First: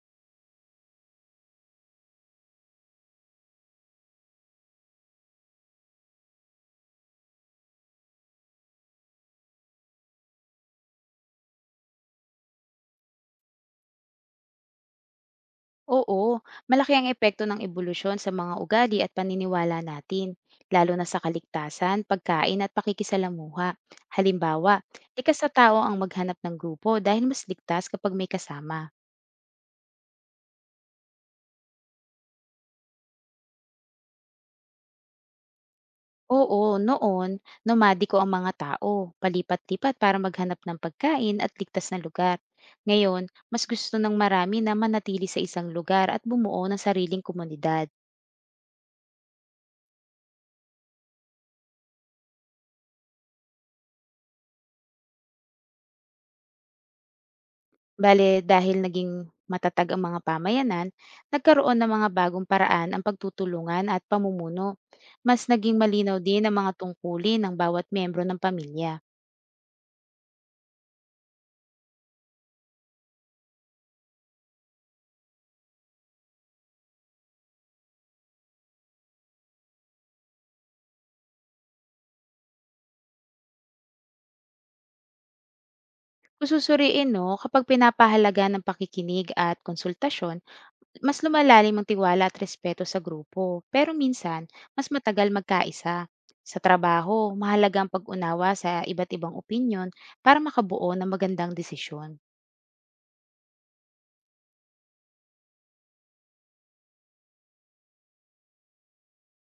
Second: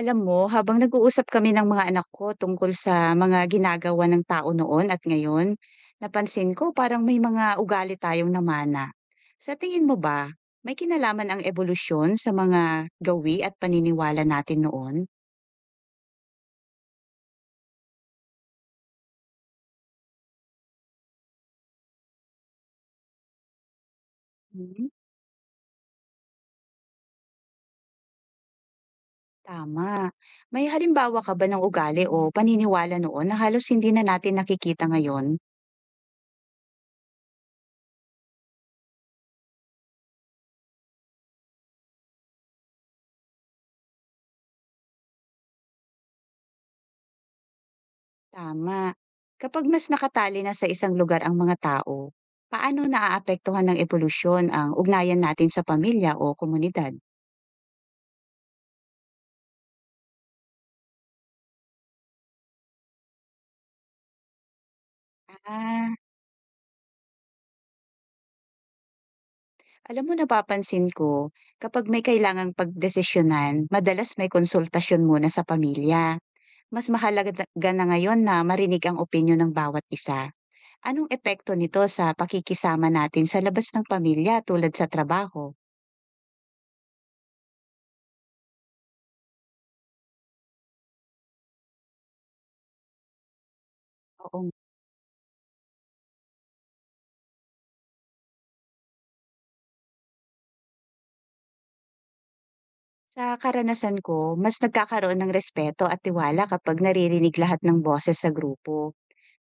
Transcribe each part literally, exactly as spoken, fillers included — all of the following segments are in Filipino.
Alam mo, habang nag-uusap kami ng mga anak ko tungkol sa mga ginagawa ng tao noon at ngayon, napansin ko parang may mga ugali tayong namana. Sa tingin mo ba, may kinalaman ang evolusyon sa mga gawi at paniniwala natin noon? Oo, malaki ang epekto ng ebolusyon sa mga ugali at paniniwala natin, lalo na sa kaligtasan, pagkain at pakikisalamuha. Halimbawa, Hmm, likas sa tao ang maghanap ng grupo dahil mas ligtas kapag may kasama. tama. May halimbawa ka ba ng ugali o paniniwala noon na halos hindi na natin nakikita ngayon? Oo, noon, nomadiko ang mga tao, palipat-lipat para maghanap ng pagkain at ligtas na lugar. Ngayon, mas gusto ng marami na manatili sa isang lugar at bumuo ng sariling komunidad. Tama. Kapag mas nakatali na sa isang lugar ang mga tao, paano naaapektuhan ng evolusyon ang ugnayan natin sa pamilya o komunidad? Bale, dahil naging matatag ang mga pamayanan, nagkaroon ng mga bagong paraan ang pagtutulungan at pamumuno. Mas naging Ah, malinaw din ang mga tungkulin ng bawat miyembro ng pamilya. alam mo napapansin ko, kapag may kailangang pagdesisyonan, madalas may konsultasyon muna sa pamilya. Mas mahalaga na na ngayon na marinig ang opinyon ng bawat isa. Anong epekto nito sa pakikisama natin sa labas ng pamilya tulad sa trabaho? Kususuriin no, kapag pinapahalaga ng pakikinig at konsultasyon, mas lumalalim ang tiwala at respeto sa grupo. Pero minsan, Oo. mas matagal magkaisa. Sa trabaho, mahalaga ang pag-unawa sa iba't ibang opinyon para makabuo ng magandang desisyon. Sa karanasan ko, mas nagkakaroon ng respeto at tiwala kapag naririnig lahat ng boses sa grupo.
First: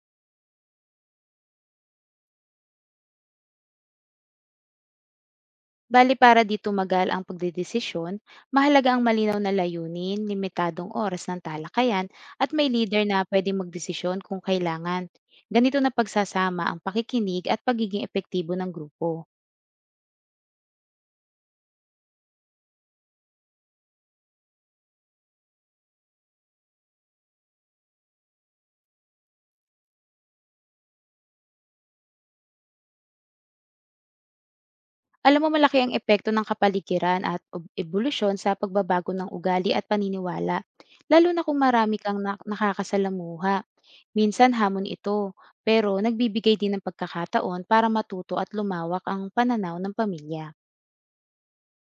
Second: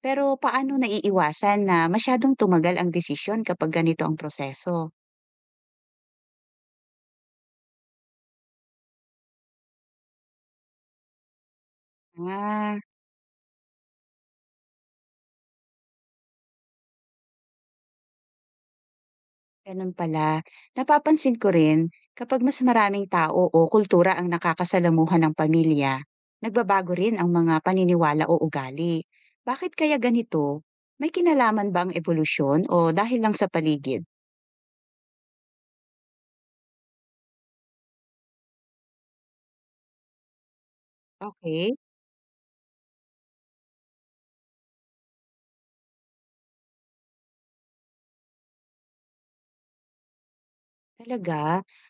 Pero paano naiiwasan na masyadong tumagal ang desisyon kapag ganito ang proseso? Bali para di tumagal ang pagdedesisyon, mahalaga ang malinaw na layunin, limitadong oras ng talakayan, at may Ah, leader na pwedeng magdesisyon kung kailangan. Ganito na pagsasama ang pakikinig at pagiging epektibo ng grupo. ganun pala. Napapansin ko rin, kapag mas maraming tao o kultura ang nakakasalamuhan ng pamilya, nagbabago rin ang mga paniniwala o ugali. Bakit kaya ganito? May kinalaman ba ang evolusyon o dahil lang sa paligid? Alam mo malaki ang epekto ng kapaligiran at ob- ebolusyon sa pagbabago ng ugali at paniniwala, lalo na kung Okay. marami kang nak- nakakasalamuha. Minsan hamon ito, pero nagbibigay din ng pagkakataon para matuto at lumawak ang pananaw ng pamilya. Talaga?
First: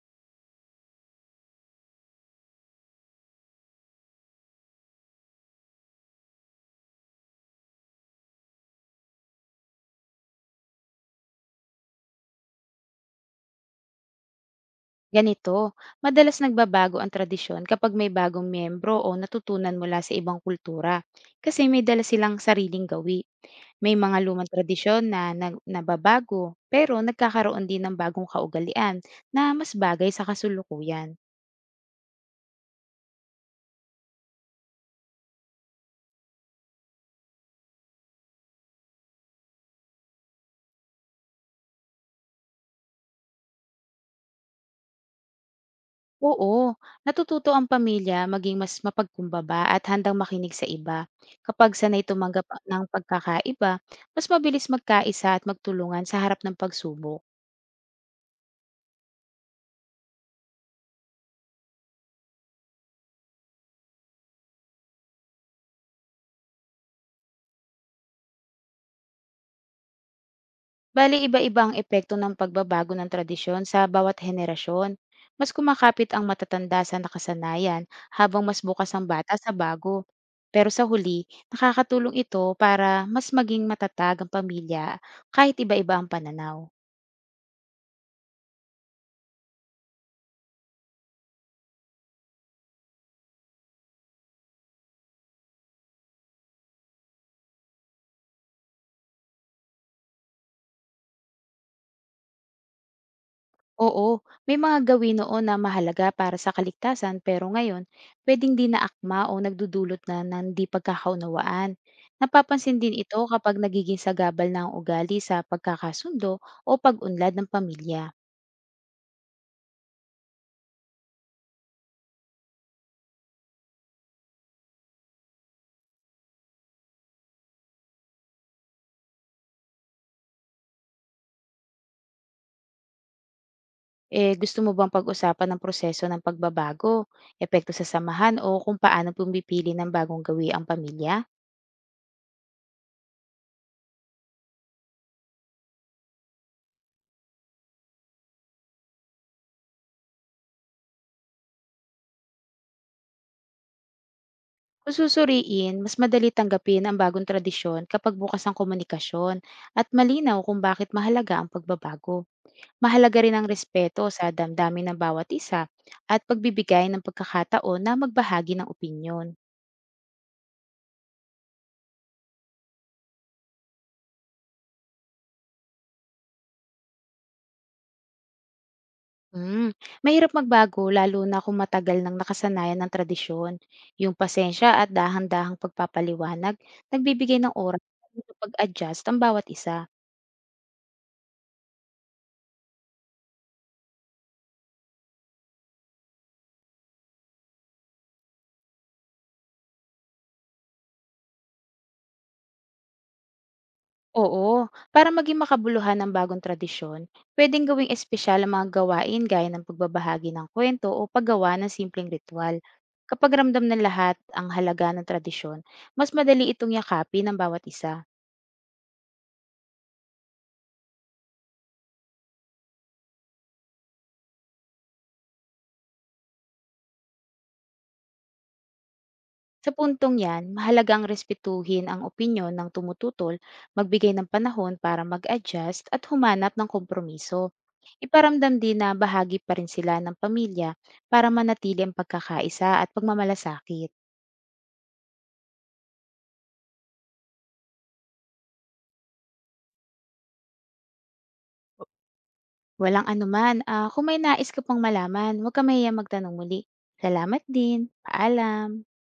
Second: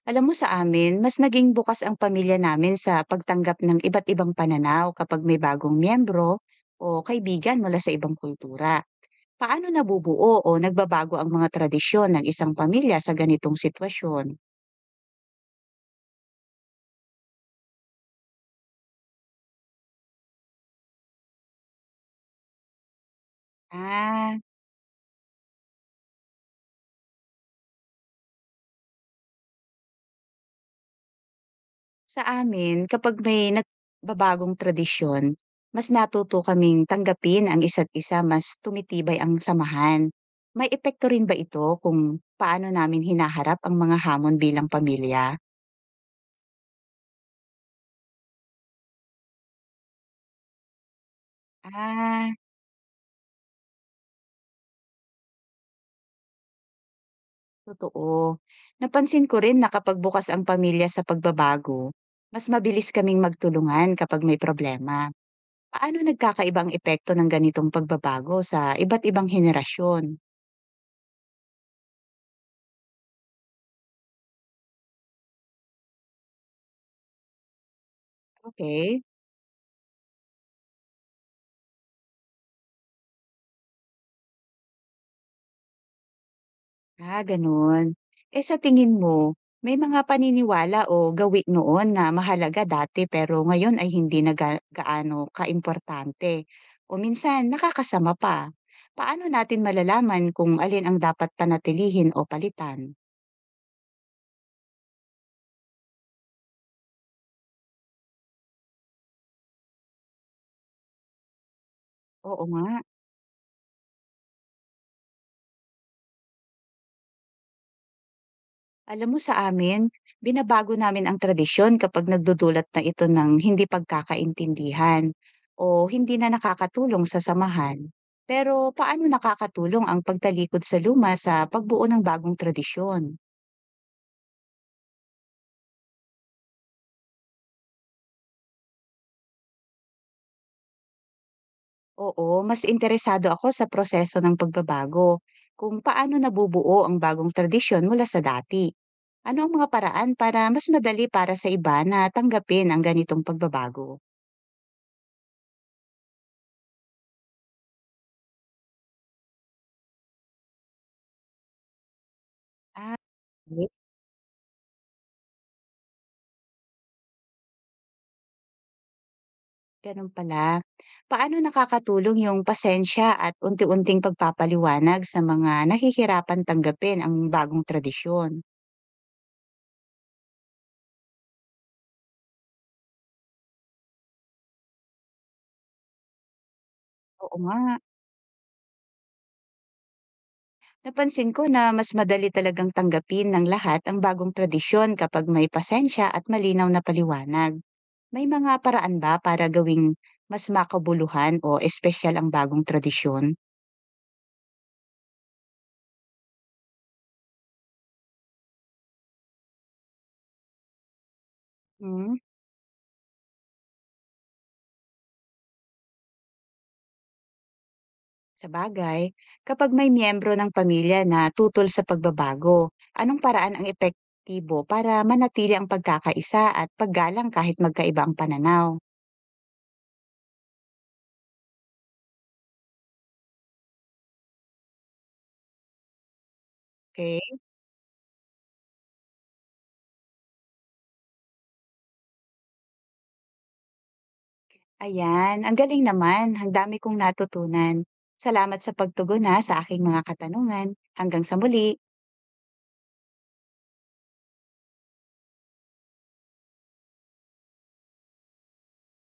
Alam mo sa amin, mas naging bukas ang pamilya namin sa pagtanggap ng iba't ibang pananaw kapag may bagong miyembro o kaibigan mula sa ibang kultura. Paano nabubuo o nagbabago ang mga tradisyon ng isang pamilya sa ganitong sitwasyon? Ganito, madalas nagbabago ang tradisyon kapag may bagong miyembro o natutunan mula sa ibang kultura kasi may dala silang sariling gawi. May mga Ah, lumang tradisyon na, nag- nababago pero nagkakaroon din ng bagong kaugalian na mas bagay sa kasulukuyan. sa amin, kapag may nagbabagong tradisyon, mas natuto kaming tanggapin ang isa't isa, mas tumitibay ang samahan. May epekto rin ba ito kung paano namin hinaharap ang mga hamon bilang pamilya? Oo, natututo ang pamilya maging mas mapagkumbaba at handang makinig sa iba. Kapag sanay Ah, tumanggap ng pagkakaiba, mas mabilis magkaisa at magtulungan sa harap ng pagsubok. totoo. Napansin ko rin na kapag bukas ang pamilya sa pagbabago, mas mabilis kaming magtulungan kapag may problema. Paano nagkakaiba epekto ng ganitong pagbabago sa iba't ibang henerasyon? Bali iba-iba ang epekto ng pagbabago ng tradisyon sa bawat henerasyon. Mas kumakapit ang matatanda sa nakasanayan habang mas bukas Okay. ang bata sa bago. Pero sa huli, nakakatulong ito para mas maging matatag ang pamilya kahit iba-iba ang pananaw. Ah, gano'n. Eh, sa tingin mo, may mga paniniwala o gawi noon na mahalaga dati pero ngayon ay hindi na ga gaano kaimportante o minsan nakakasama pa. Paano natin malalaman kung alin ang dapat panatilihin o palitan? Oo, may mga gawin noon na mahalaga para sa kaligtasan pero ngayon, pwedeng di naakma o nagdudulot na ng di pagkakaunawaan. Oo nga. Napapansin din ito kapag nagiging sagabal na ang ugali sa pagkakasundo o pag-unlad ng pamilya. Alam mo sa amin, binabago namin ang tradisyon kapag nagdudulot na ito ng hindi pagkakaintindihan o hindi na nakakatulong sa samahan. Pero paano nakakatulong ang pagtalikod sa luma sa pagbuo ng bagong tradisyon? Eh, gusto mo bang pag-usapan ng proseso ng pagbabago, epekto sa samahan o kung paano pumipili ng bagong gawi ang pamilya? Oo, mas interesado ako sa proseso ng pagbabago, kung paano nabubuo ang bagong tradisyon mula sa dati. Ano ang mga paraan para mas madali para sa iba na tanggapin ang ganitong pagbabago? Kung susuriin, mas madali tanggapin ang bagong tradisyon kapag bukas ang komunikasyon at malinaw kung bakit mahalaga ang pagbabago. Ah, Mahalaga rin ang okay. respeto sa damdamin ng bawat isa at pagbibigay ng pagkakataon na magbahagi ng opinyon. Ganun pala. Paano nakakatulong yung pasensya at unti-unting pagpapaliwanag sa mga nahihirapan tanggapin ang bagong tradisyon? Mm, mahirap magbago lalo na kung matagal nang nakasanayan ng tradisyon. Yung pasensya at dahan-dahang pagpapaliwanag Oo nagbibigay ng nga, oras sa pag-adjust ang bawat isa. napansin ko na mas madali talagang tanggapin ng lahat ang bagong tradisyon kapag may pasensya at malinaw na paliwanag. May mga paraan ba para gawing mas makabuluhan o espesyal ang bagong tradisyon? Oo, para maging makabuluhan ang bagong tradisyon, pwedeng gawing espesyal ang mga gawain gaya ng pagbabahagi ng kwento o paggawa ng simpleng Hmm? ritual. Kapag ramdam ng lahat ang halaga ng tradisyon, mas madali itong yakapin ng bawat isa. Sa bagay, kapag may miyembro ng pamilya na tutol sa pagbabago, anong paraan ang epektibo para manatili ang pagkakaisa at paggalang kahit magkaiba ang pananaw? Sa puntong yan, mahalagang respetuhin ang opinyon ng tumututol, magbigay ng panahon para mag-adjust at humanap ng Okay? kompromiso. Iparamdam din na bahagi pa rin sila ng pamilya para manatili ang pagkakaisa at pagmamalasakit. Ayan, ang galing naman. Ang dami kong natutunan. Salamat sa pagtugon ha, sa aking mga katanungan. Hanggang sa muli. Walang anuman. Ah, kung may nais ka pang malaman, huwag ka mahiyang magtanong muli. Salamat din. Paalam.